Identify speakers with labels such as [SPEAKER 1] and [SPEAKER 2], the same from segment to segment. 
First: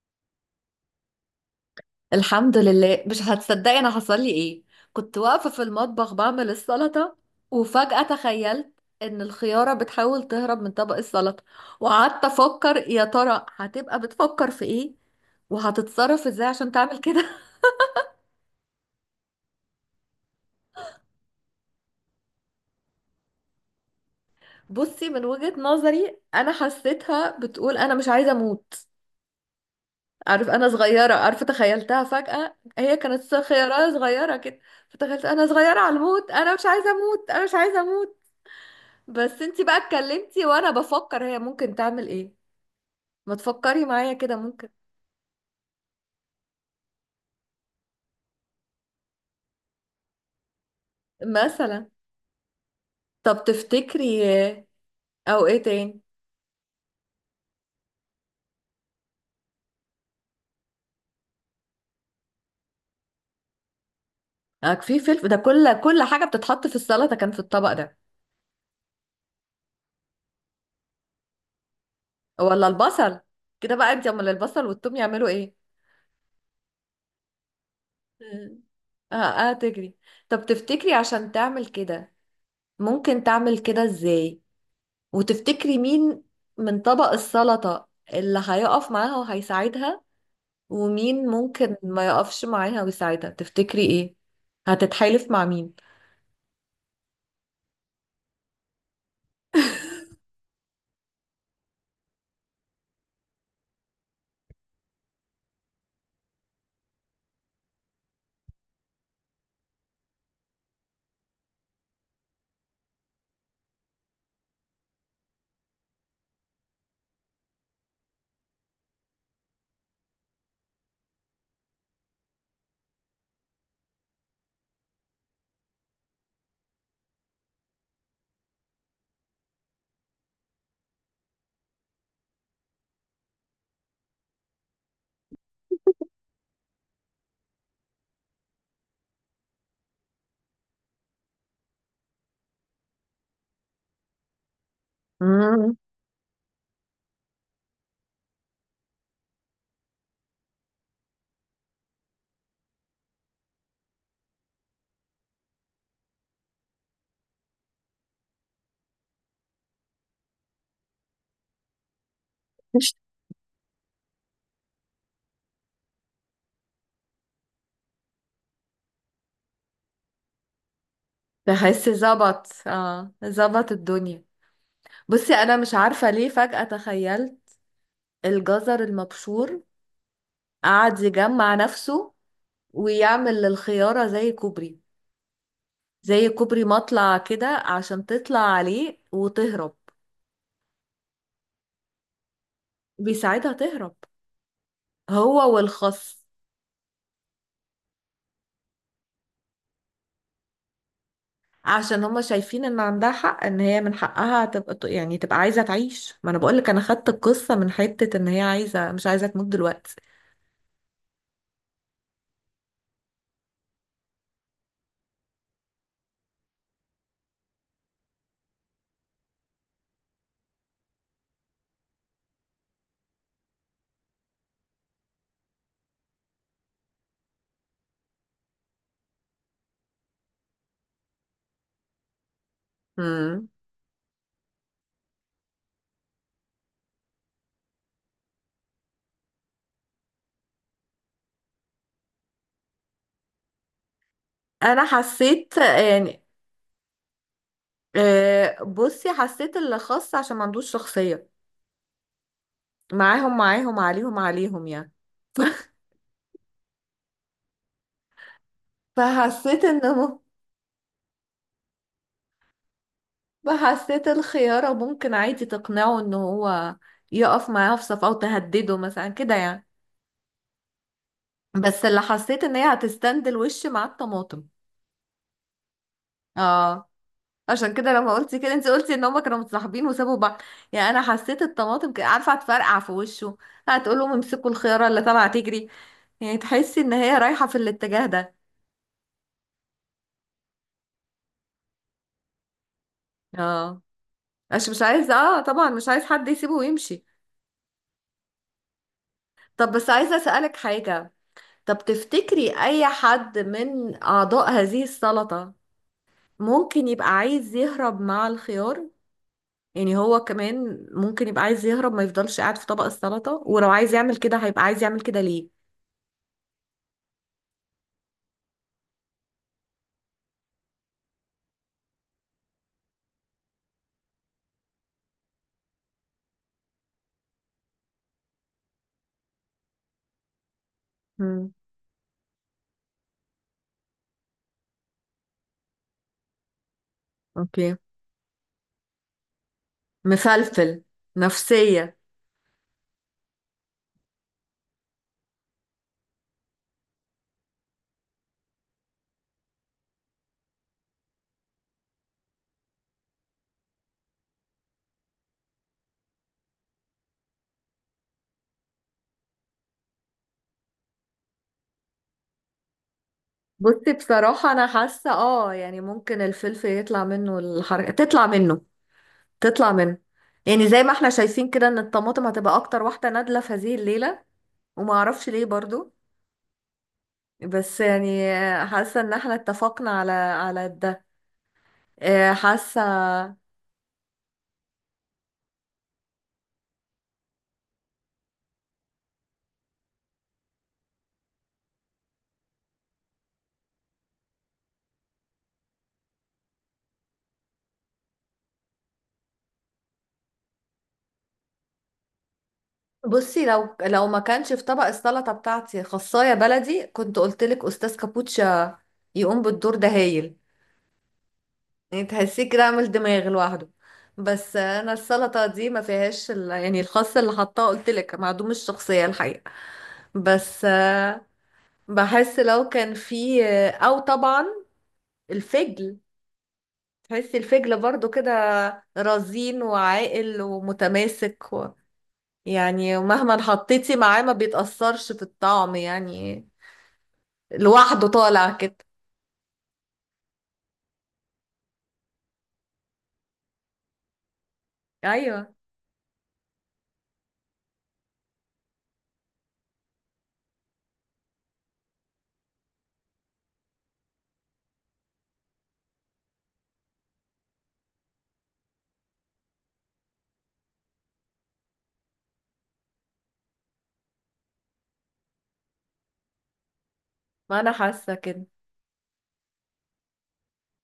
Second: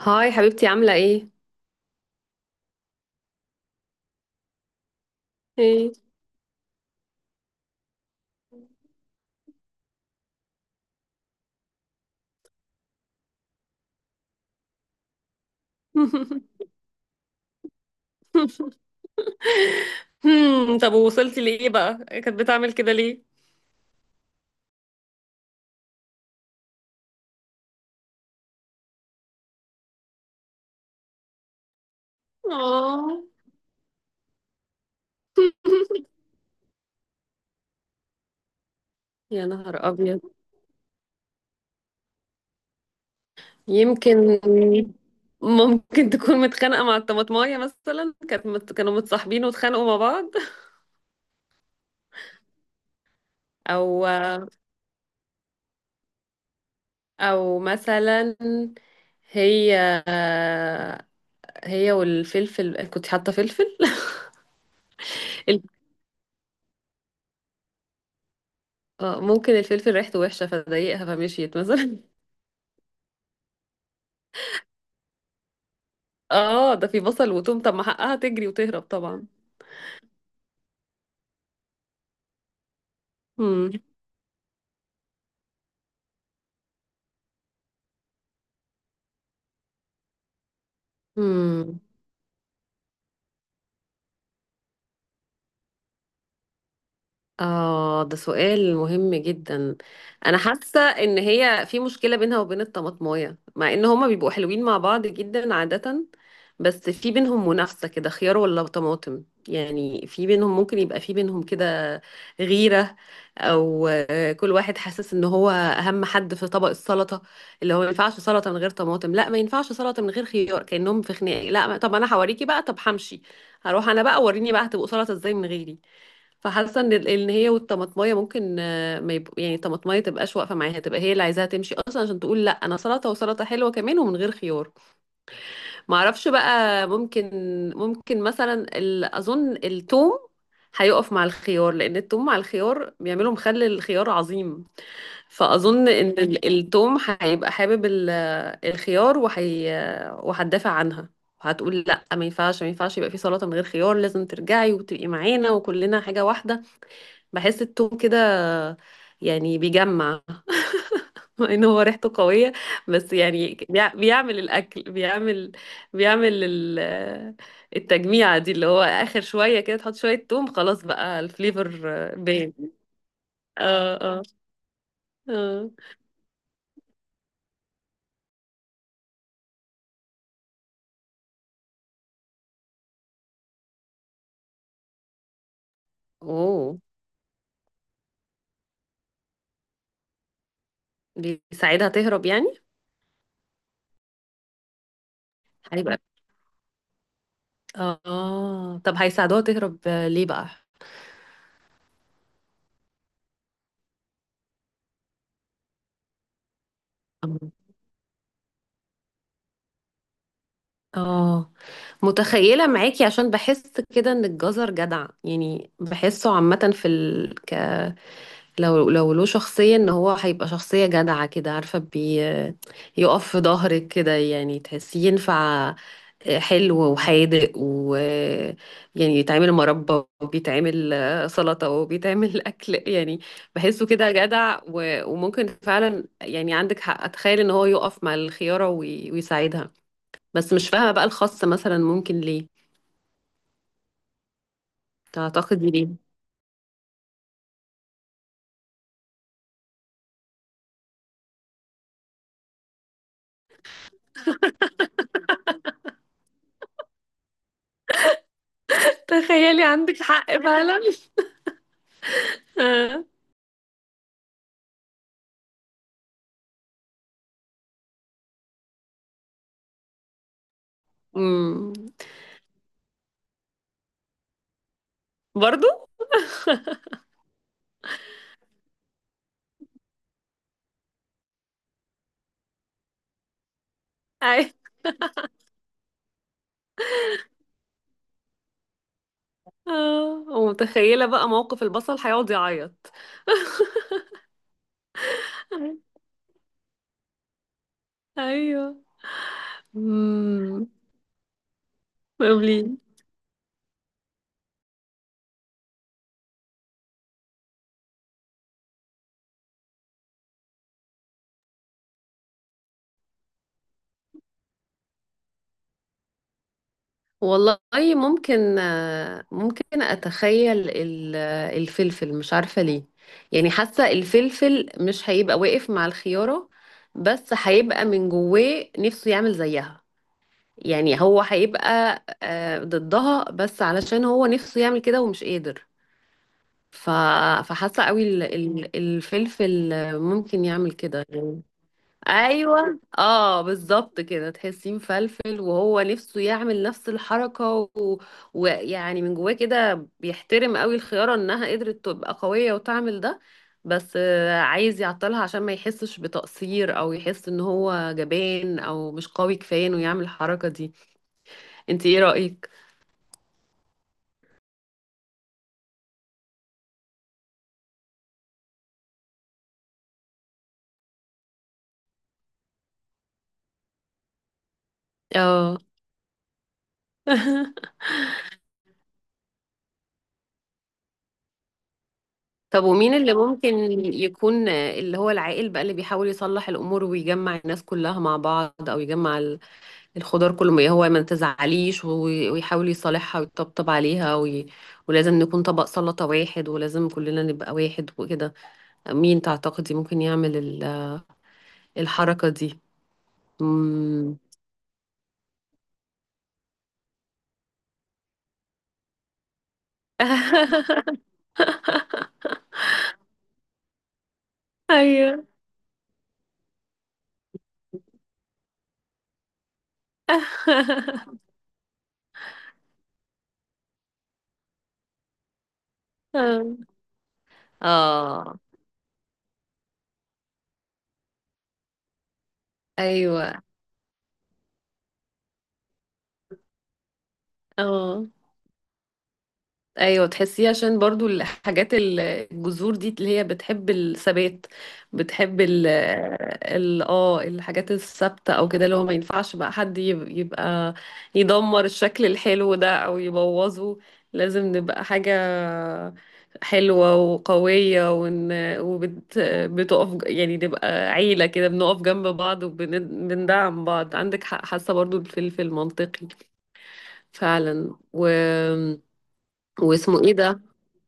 [SPEAKER 1] هاي حبيبتي عاملة ايه؟
[SPEAKER 2] الحمد لله، مش هتصدقي انا حصل لي ايه. كنت واقفه في
[SPEAKER 1] ايه.
[SPEAKER 2] المطبخ بعمل السلطه، وفجاه تخيلت ان الخياره بتحاول تهرب من طبق السلطه. وقعدت افكر يا ترى هتبقى بتفكر في ايه، وهتتصرف ازاي عشان تعمل كده.
[SPEAKER 1] طب وصلتي لإيه بقى؟ كانت بتعمل كده ليه؟
[SPEAKER 2] بصي، من وجهه نظري انا حسيتها بتقول انا مش عايزه اموت. عارف انا صغيره، عارفه تخيلتها فجاه هي
[SPEAKER 1] اه.
[SPEAKER 2] كانت خياره صغيره كده. فتخيلت انا صغيره على الموت، انا مش عايزه اموت انا مش عايزه اموت. بس
[SPEAKER 1] يا
[SPEAKER 2] انتي بقى
[SPEAKER 1] نهار ابيض.
[SPEAKER 2] اتكلمتي وانا بفكر هي ممكن تعمل ايه. ما تفكري معايا كده
[SPEAKER 1] يمكن.
[SPEAKER 2] ممكن.
[SPEAKER 1] ممكن تكون متخانقة مع الطماطماية مثلا، كانوا متصاحبين واتخانقوا مع بعض.
[SPEAKER 2] مثلا. طب
[SPEAKER 1] او
[SPEAKER 2] تفتكري او ايه تاني.
[SPEAKER 1] او مثلا. هي هي والفلفل، كنت حاطة فلفل.
[SPEAKER 2] اه في فلفل، ده
[SPEAKER 1] ال-
[SPEAKER 2] كل حاجة بتتحط في السلطة كان في الطبق ده.
[SPEAKER 1] ممكن الفلفل ريحته وحشة فضايقها فمشيت مثلا.
[SPEAKER 2] ولا البصل. كده بقى انتي، امال البصل والثوم يعملوا ايه؟
[SPEAKER 1] اه، ده في بصل وتوم، طب ما حقها تجري
[SPEAKER 2] مم.
[SPEAKER 1] وتهرب
[SPEAKER 2] اه،
[SPEAKER 1] طبعا.
[SPEAKER 2] اه، تجري. طب تفتكري عشان تعمل كده ممكن تعمل
[SPEAKER 1] امم.
[SPEAKER 2] كده ازاي؟ وتفتكري مين من طبق السلطة اللي هيقف معاها وهيساعدها، ومين ممكن
[SPEAKER 1] امم.
[SPEAKER 2] ما يقفش معاها ويساعدها تفتكري ايه؟ هتتحالف مع مين؟
[SPEAKER 1] اه، ده سؤال مهم جدا. انا حاسه ان هي في مشكله بينها وبين الطماطمايه، مع ان هما بيبقوا حلوين مع بعض جدا عاده. بس في بينهم منافسة كده، خيار ولا طماطم. يعني في بينهم ممكن يبقى في بينهم كده غيرة. أو كل واحد حاسس إن هو أهم حد في طبق السلطة، اللي هو ما ينفعش سلطة من غير طماطم، لا ما ينفعش سلطة من غير خيار، كأنهم في خناقة. لا، طب أنا هوريكي بقى، طب همشي. هروح أنا بقى، وريني بقى هتبقوا سلطة إزاي من غيري. فحاسة إن إن هي والطماطماية ممكن ما يبقوا، يعني الطماطماية تبقاش واقفة معاها، تبقى هي اللي عايزاها تمشي أصلا عشان تقول لا أنا سلطة وسلطة حلوة كمان ومن غير خيار. ما اعرفش بقى، ممكن. ممكن مثلا اظن التوم هيقف مع الخيار، لان التوم مع الخيار بيعملوا مخلل الخيار عظيم.
[SPEAKER 2] مم.
[SPEAKER 1] فاظن ان التوم هيبقى حابب الخيار، وهتدافع عنها، وهتقول لا ما ينفعش، ما ينفعش يبقى في سلطة من غير خيار، لازم ترجعي وتبقي معانا وكلنا حاجة واحدة. بحس التوم كده يعني بيجمع. ان هو ريحته قوية، بس يعني بيعمل الاكل، بيعمل التجميعة دي، اللي هو اخر شوية كده تحط شوية توم خلاص بقى الفليفر.
[SPEAKER 2] بحس ظبط،
[SPEAKER 1] باين.
[SPEAKER 2] اه ظبط
[SPEAKER 1] اه، اه،
[SPEAKER 2] الدنيا. بصي انا
[SPEAKER 1] اه.
[SPEAKER 2] مش عارفه ليه فجأة تخيلت الجزر المبشور قعد يجمع نفسه ويعمل للخياره زي كوبري، زي كوبري
[SPEAKER 1] اوه.
[SPEAKER 2] مطلع كده عشان تطلع عليه وتهرب.
[SPEAKER 1] بيساعدها تهرب يعني.
[SPEAKER 2] بيساعدها تهرب هو
[SPEAKER 1] هيبقى،
[SPEAKER 2] والخس،
[SPEAKER 1] اه، طب هيساعدوها تهرب ليه بقى؟
[SPEAKER 2] عشان هما شايفين ان عندها حق، ان هي من حقها تبقى، يعني تبقى عايزة تعيش. ما انا بقولك انا خدت القصة من حتة ان هي عايزة مش عايزة تموت دلوقتي.
[SPEAKER 1] اه، متخيلة معاكي، عشان بحس كده ان الجزر جدع. يعني بحسه عامة لو له شخصية، ان هو هيبقى شخصية جدعة كده عارفة بي، يقف في ظهرك كده، يعني تحسيه ينفع حلو وحادق، و يعني يتعمل مربى وبيتعمل سلطة وبيتعمل أكل يعني.
[SPEAKER 2] مم.
[SPEAKER 1] بحسه كده جدع وممكن فعلا، يعني عندك حق، أتخيل إن هو يقف مع الخيارة ويساعدها. بس مش فاهمة بقى الخاصة مثلا ممكن ليه.
[SPEAKER 2] انا حسيت
[SPEAKER 1] تعتقدي ليه؟
[SPEAKER 2] يعني، بصي حسيت اللي خاص عشان ما عندوش شخصية معاهم عليهم يعني.
[SPEAKER 1] تخيلي
[SPEAKER 2] فحسيت
[SPEAKER 1] عندك
[SPEAKER 2] انه،
[SPEAKER 1] حق فعلا.
[SPEAKER 2] فحسيت الخيارة ممكن عادي تقنعه ان هو يقف معاها في صف، او تهدده مثلا كده يعني.
[SPEAKER 1] امم.
[SPEAKER 2] بس اللي حسيت ان هي هتستند الوش مع الطماطم.
[SPEAKER 1] برضو؟
[SPEAKER 2] اه. عشان كده لما قلتي كده انت قلتي ان هما كانوا متصاحبين وسابوا بعض. يعني انا حسيت الطماطم عارفه هتفرقع في وشه، هتقول لهم امسكوا الخياره اللي طالعه تجري. يعني تحسي ان هي رايحه في الاتجاه ده.
[SPEAKER 1] اه، ومتخيلة بقى موقف البصل هيقعد يعيط.
[SPEAKER 2] اه، عشان مش عايز، اه طبعا مش عايز حد يسيبه ويمشي.
[SPEAKER 1] ايوه.
[SPEAKER 2] طب بس عايزه اسالك
[SPEAKER 1] امم.
[SPEAKER 2] حاجه. طب تفتكري
[SPEAKER 1] قولي.
[SPEAKER 2] اي حد من اعضاء هذه السلطه ممكن يبقى عايز يهرب مع الخيار؟ يعني هو كمان ممكن يبقى عايز يهرب، ما يفضلش قاعد في طبق السلطه، ولو عايز يعمل كده هيبقى عايز يعمل كده ليه؟
[SPEAKER 1] والله ممكن ممكن اتخيل الفلفل، مش عارفة ليه. يعني حاسة الفلفل مش هيبقى واقف مع الخيارة، بس هيبقى من جواه نفسه يعمل زيها. يعني هو هيبقى ضدها، بس علشان هو نفسه يعمل كده ومش قادر. ف...
[SPEAKER 2] اوكي.
[SPEAKER 1] فحاسة قوي الفلفل ممكن يعمل
[SPEAKER 2] مفلفل
[SPEAKER 1] كده.
[SPEAKER 2] نفسية.
[SPEAKER 1] ايوه، اه، بالظبط كده، تحسيه مفلفل وهو نفسه يعمل نفس الحركه ويعني من جواه كده بيحترم قوي الخياره انها قدرت تبقى قويه وتعمل ده. بس عايز يعطلها، عشان ما يحسش بتقصير او يحس ان هو جبان او مش قوي كفايه انه يعمل الحركه دي. انت ايه رايك؟
[SPEAKER 2] بصي بصراحة أنا حاسة اه يعني ممكن الفلفل يطلع منه الحركة، تطلع منه تطلع منه. يعني زي ما احنا شايفين كده ان الطماطم هتبقى أكتر واحدة نادلة في هذه الليلة، وما أعرفش ليه
[SPEAKER 1] اه.
[SPEAKER 2] برضو. بس يعني حاسة ان احنا اتفقنا على ده،
[SPEAKER 1] طب
[SPEAKER 2] حاسة.
[SPEAKER 1] ومين اللي ممكن يكون اللي هو العاقل بقى، اللي بيحاول يصلح الأمور ويجمع الناس كلها مع بعض، أو يجمع الخضار كله، هو ما تزعليش ويحاول يصالحها ويطبطب عليها ولازم نكون طبق سلطة واحد، ولازم كلنا نبقى واحد وكده. مين تعتقدي ممكن يعمل الحركة دي؟
[SPEAKER 2] بصي لو
[SPEAKER 1] مم.
[SPEAKER 2] ما كانش في طبق السلطة بتاعتي خصاية بلدي كنت قلتلك أستاذ كابوتشا يقوم بالدور ده هايل. يعني تحسيه كده عامل دماغ لوحده. بس انا
[SPEAKER 1] ايوه.
[SPEAKER 2] السلطه دي ما فيهاش يعني الخس اللي حطاه قلت لك معدوم الشخصيه الحقيقه. بس بحس لو كان فيه، او طبعا الفجل. تحسي الفجل برضو
[SPEAKER 1] اه.
[SPEAKER 2] كده رزين وعاقل ومتماسك. و... يعني
[SPEAKER 1] ايوه.
[SPEAKER 2] مهما حطيتي معاه ما بيتأثرش في الطعم يعني،
[SPEAKER 1] اه.
[SPEAKER 2] لوحده طالع كده.
[SPEAKER 1] ايوه، تحسيه عشان برضو الحاجات الجذور دي اللي هي بتحب الثبات، بتحب
[SPEAKER 2] ايوه،
[SPEAKER 1] الحاجات الثابته، او كده اللي هو ما ينفعش بقى حد يبقى يدمر الشكل الحلو ده او يبوظه. لازم نبقى حاجه حلوه وقويه، ون وبت بتقف يعني نبقى عيله كده، بنقف جنب بعض وبندعم بعض، عندك حق، حاسه برضو في المنطقي
[SPEAKER 2] ما
[SPEAKER 1] فعلا
[SPEAKER 2] انا حاسه كده.
[SPEAKER 1] واسمه ايه ده؟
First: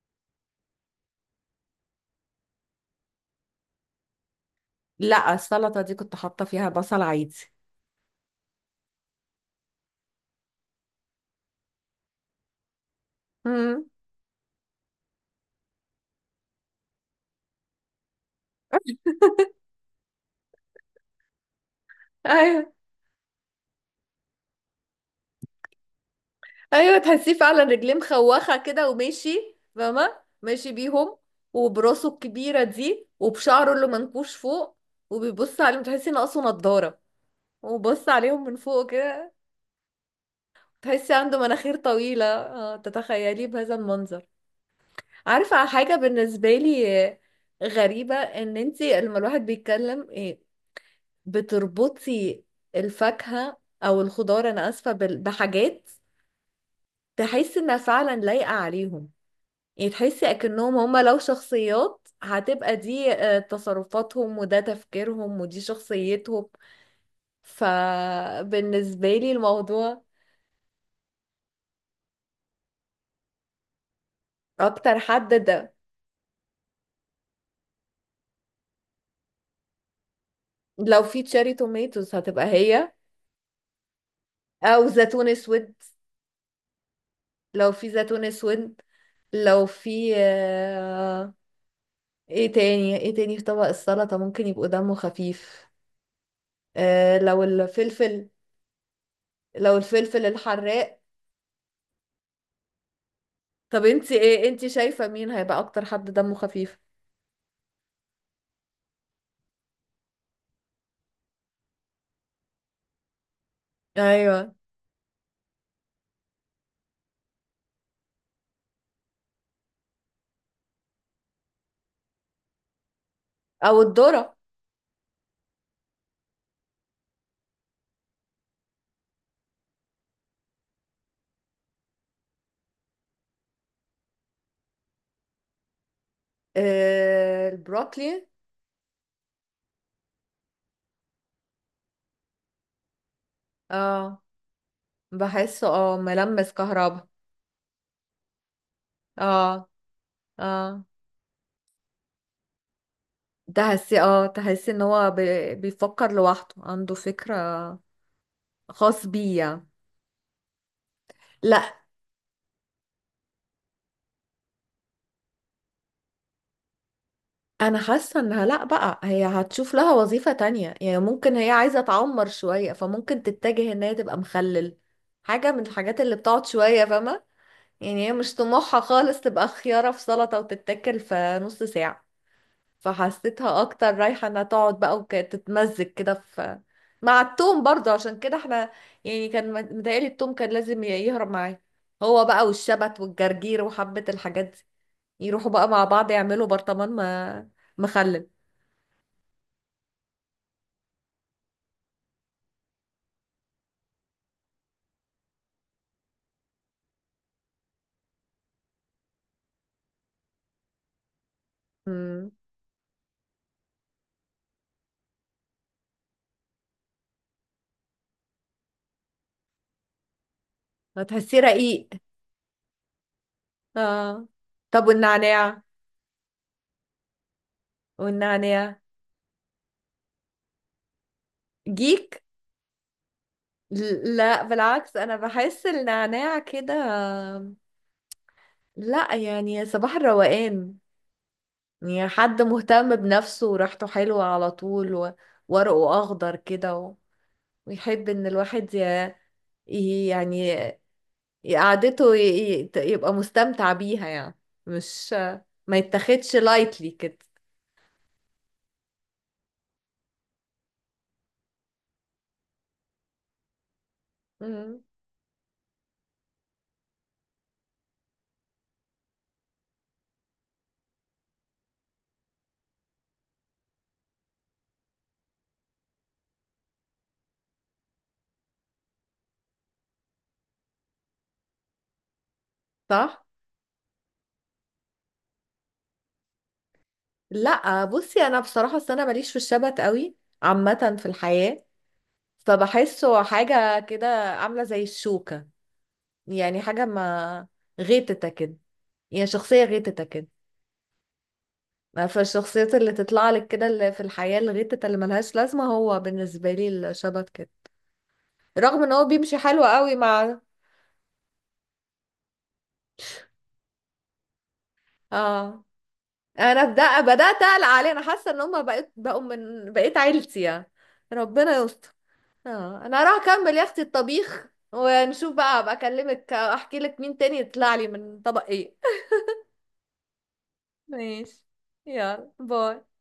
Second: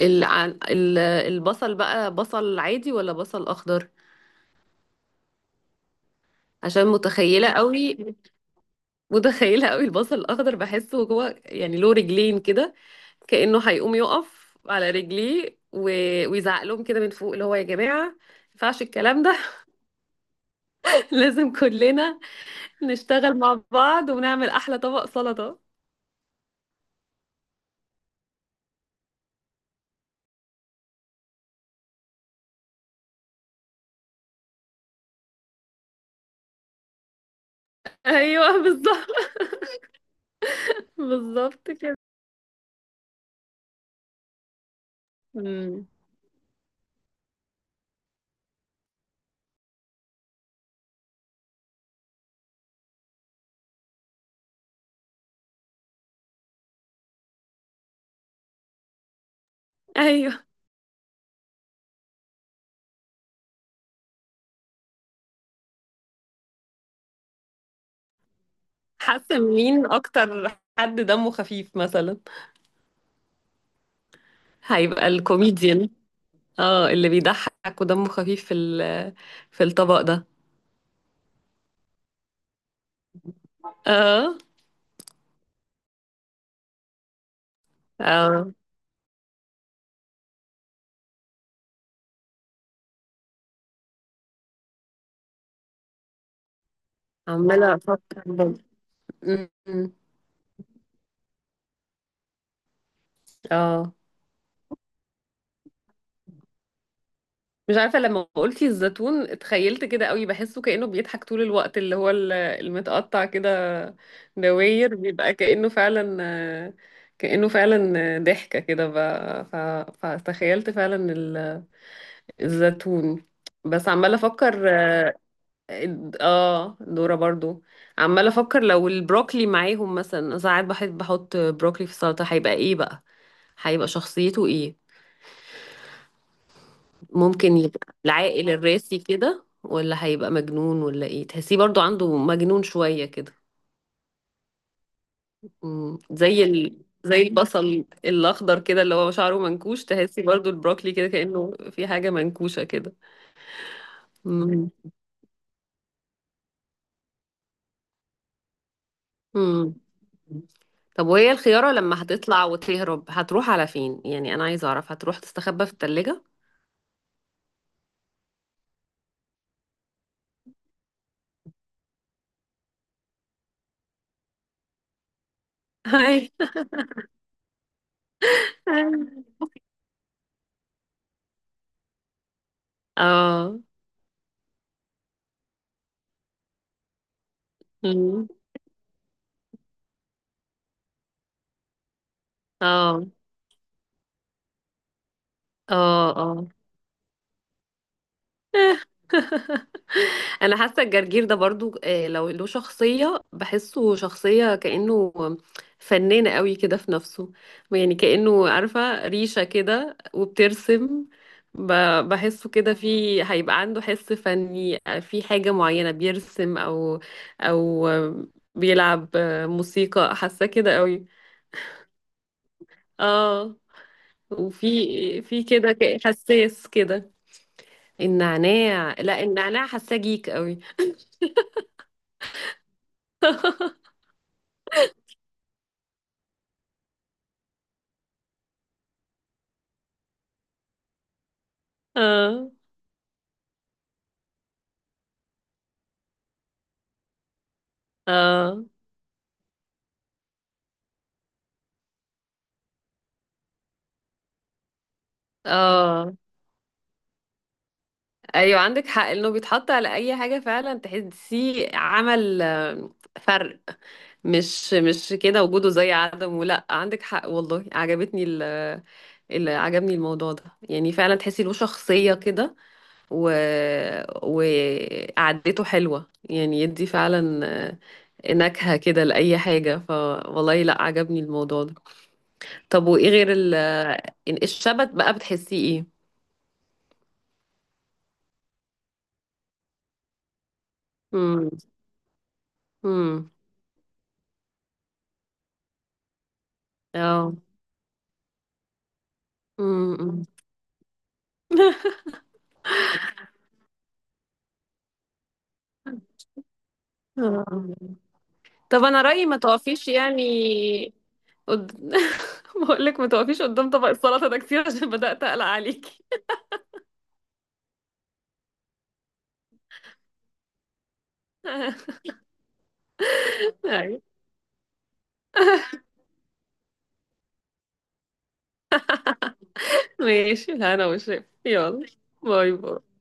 [SPEAKER 1] البصل بقى، بصل عادي ولا بصل اخضر؟
[SPEAKER 2] لا السلطه دي كنت حاطه فيها
[SPEAKER 1] عشان
[SPEAKER 2] بصل عادي.
[SPEAKER 1] متخيله قوي. متخيله قوي البصل الاخضر، بحسه هو يعني له رجلين كده، كانه
[SPEAKER 2] امم
[SPEAKER 1] هيقوم يقف على رجليه ويزعق لهم كده من فوق اللي هو يا جماعه ما ينفعش الكلام ده. لازم كلنا
[SPEAKER 2] ايوه،
[SPEAKER 1] نشتغل مع بعض ونعمل احلى طبق سلطه.
[SPEAKER 2] ايوه، تحسيه فعلا رجليه مخوخه كده وماشي فاهمه ماشي بيهم، وبراسه الكبيره دي وبشعره اللي منكوش فوق، وبيبص عليهم تحسي ناقصه نضاره وبص عليهم من
[SPEAKER 1] ايوه،
[SPEAKER 2] فوق
[SPEAKER 1] بالظبط.
[SPEAKER 2] كده. تحسي عنده
[SPEAKER 1] بالظبط
[SPEAKER 2] مناخير
[SPEAKER 1] كده.
[SPEAKER 2] طويله، تتخيليه بهذا المنظر. عارفه
[SPEAKER 1] مم.
[SPEAKER 2] حاجه بالنسبه لي، غريبه ان انتي لما الواحد بيتكلم بتربطي الفاكهه او الخضار، انا اسفه، بحاجات تحس انها فعلا لايقه عليهم. يعني تحسي
[SPEAKER 1] ايوه.
[SPEAKER 2] اكنهم هما لو شخصيات هتبقى دي تصرفاتهم وده تفكيرهم ودي شخصيتهم. فبالنسبة لي
[SPEAKER 1] حاسه مين
[SPEAKER 2] الموضوع.
[SPEAKER 1] اكتر حد دمه خفيف مثلا؟
[SPEAKER 2] اكتر
[SPEAKER 1] هيبقى
[SPEAKER 2] حد ده.
[SPEAKER 1] الكوميديان، اه، اللي بيضحك ودمه خفيف في في الطبق ده.
[SPEAKER 2] لو في تشيري توميتوز هتبقى هي،
[SPEAKER 1] اه،
[SPEAKER 2] او زيتون اسود. لو في زيتون
[SPEAKER 1] اه.
[SPEAKER 2] اسود. لو في ايه تاني في طبق السلطة ممكن يبقوا دمه خفيف، لو
[SPEAKER 1] عمالة افكر
[SPEAKER 2] الفلفل،
[SPEAKER 1] برضه.
[SPEAKER 2] لو
[SPEAKER 1] م.
[SPEAKER 2] الفلفل الحراق. طب
[SPEAKER 1] اه،
[SPEAKER 2] انتي ايه؟ انتي شايفة مين هيبقى اكتر حد دمه خفيف؟
[SPEAKER 1] مش عارفة، لما قلتي الزيتون اتخيلت كده قوي، بحسه كأنه بيضحك طول الوقت، اللي هو المتقطع كده
[SPEAKER 2] ايوه.
[SPEAKER 1] دواير، بيبقى كأنه فعلا ضحكة كده، فتخيلت فعلا الزيتون.
[SPEAKER 2] او
[SPEAKER 1] بس عمالة
[SPEAKER 2] الذرة.
[SPEAKER 1] افكر، اه، دورة برضو. عمالة افكر لو البروكلي معاهم، مثلا ساعات بحب احط بروكلي في السلطة، هيبقى ايه بقى؟ هيبقى شخصيته ايه؟
[SPEAKER 2] آه
[SPEAKER 1] ممكن يبقى
[SPEAKER 2] البروكلي.
[SPEAKER 1] العاقل الراسي كده، ولا هيبقى مجنون، ولا ايه؟ تحسيه برضو عنده مجنون شوية كده.
[SPEAKER 2] اه بحسه
[SPEAKER 1] زي
[SPEAKER 2] ملمس كهرباء.
[SPEAKER 1] زي البصل الاخضر كده اللي هو شعره
[SPEAKER 2] اه،
[SPEAKER 1] منكوش، تحسي برضو
[SPEAKER 2] اه.
[SPEAKER 1] البروكلي كده كأنه في حاجة منكوشة كده.
[SPEAKER 2] تحسي ان هو بيفكر لوحده عنده فكرة خاص بيه يعني.
[SPEAKER 1] مم. طب وهي الخيارة
[SPEAKER 2] لا،
[SPEAKER 1] لما هتطلع وتهرب هتروح على فين؟ يعني أنا عايزة أعرف، هتروح تستخبى في التلاجة؟
[SPEAKER 2] انا حاسة انها، لا بقى هي هتشوف لها وظيفة تانية. يعني ممكن هي عايزة تعمر شوية، فممكن تتجه ان هي تبقى مخلل، حاجة من الحاجات اللي بتقعد
[SPEAKER 1] أيوة.
[SPEAKER 2] شوية فاهمة. يعني هي مش طموحها خالص تبقى خيارة في سلطة وتتاكل في نص ساعة.
[SPEAKER 1] اه.
[SPEAKER 2] فحسيتها اكتر رايحة انها تقعد بقى، وكانت تتمزج كده في مع التوم برضه. عشان
[SPEAKER 1] مم.
[SPEAKER 2] كده احنا يعني كان متهيألي التوم كان لازم يهرب معاه هو بقى والشبت
[SPEAKER 1] اه،
[SPEAKER 2] والجرجير وحبة الحاجات دي، يروحوا بقى مع
[SPEAKER 1] اه،
[SPEAKER 2] بعض يعملوا
[SPEAKER 1] اه.
[SPEAKER 2] برطمان ما، مخلل.
[SPEAKER 1] انا حاسه الجرجير ده برضو لو له شخصيه بحسه شخصيه كانه فنان قوي كده في نفسه، يعني كانه عارفه ريشه كده وبترسم،
[SPEAKER 2] امم
[SPEAKER 1] بحسه كده في، هيبقى عنده حس فني في حاجه معينه بيرسم، او بيلعب موسيقى، حاسه كده قوي.
[SPEAKER 2] هتحسيه رقيق،
[SPEAKER 1] اه،
[SPEAKER 2] اه. طب
[SPEAKER 1] وفي
[SPEAKER 2] والنعناع،
[SPEAKER 1] كده حساس كده.
[SPEAKER 2] والنعناع
[SPEAKER 1] النعناع لا، النعناع حاساه جيك قوي.
[SPEAKER 2] جيك؟ لا بالعكس انا بحس النعناع كده، لا يعني صباح الروقان. يعني حد
[SPEAKER 1] اه،
[SPEAKER 2] مهتم بنفسه وريحته حلوة على طول، و- وورقه أخضر كده، و- ويحب إن
[SPEAKER 1] اه،
[SPEAKER 2] الواحد يعني قعدته يبقى مستمتع بيها يعني. مش ما
[SPEAKER 1] اه.
[SPEAKER 2] يتاخدش لايتلي كده.
[SPEAKER 1] ايوه، عندك حق انه بيتحط على اي حاجه فعلا تحسيه عمل فرق. مش
[SPEAKER 2] مم.
[SPEAKER 1] مش كده، وجوده زي عدمه، لا، عندك حق والله، عجبتني اللي عجبني الموضوع ده، يعني فعلا تحسي له شخصيه كده و... وقعدته حلوه، يعني يدي فعلا نكهه كده لاي حاجه، فوالله لا عجبني الموضوع ده. طب وايه
[SPEAKER 2] صح؟
[SPEAKER 1] غير الشبت بقى، بتحسيه ايه؟
[SPEAKER 2] لا، بصي أنا بصراحة أصل أنا ماليش في الشبت قوي عامة في الحياة. فبحسه
[SPEAKER 1] امم.
[SPEAKER 2] حاجة كده عاملة زي الشوكة، يعني حاجة
[SPEAKER 1] اه.
[SPEAKER 2] ما غيتتك كده، يعني شخصية غيتتك
[SPEAKER 1] امم.
[SPEAKER 2] كده. فالشخصيات اللي تطلع لك كده اللي في الحياة الغتة اللي ملهاش لازمة هو بالنسبة لي الشبت كده،
[SPEAKER 1] آه.
[SPEAKER 2] رغم
[SPEAKER 1] طب
[SPEAKER 2] ان
[SPEAKER 1] انا
[SPEAKER 2] هو
[SPEAKER 1] رأيي ما
[SPEAKER 2] بيمشي حلو
[SPEAKER 1] تقفيش
[SPEAKER 2] قوي
[SPEAKER 1] يعني
[SPEAKER 2] مع.
[SPEAKER 1] قد... بقول لك ما تقفيش قدام طبق السلطة ده كتير، عشان بدأت أقلق
[SPEAKER 2] اه
[SPEAKER 1] عليكي.
[SPEAKER 2] انا بدأت اقلق عليه، انا حاسة ان هما بقوا من عيلتي يعني. ربنا يستر. اه انا هروح اكمل يا اختي
[SPEAKER 1] ايوه
[SPEAKER 2] الطبيخ، ونشوف بقى ابقى اكلمك احكي لك مين تاني يطلع لي من طبق ايه.
[SPEAKER 1] ماشي، لا انا وشايف،
[SPEAKER 2] ماشي.
[SPEAKER 1] يلا.
[SPEAKER 2] يلا
[SPEAKER 1] باي
[SPEAKER 2] باي.
[SPEAKER 1] باي.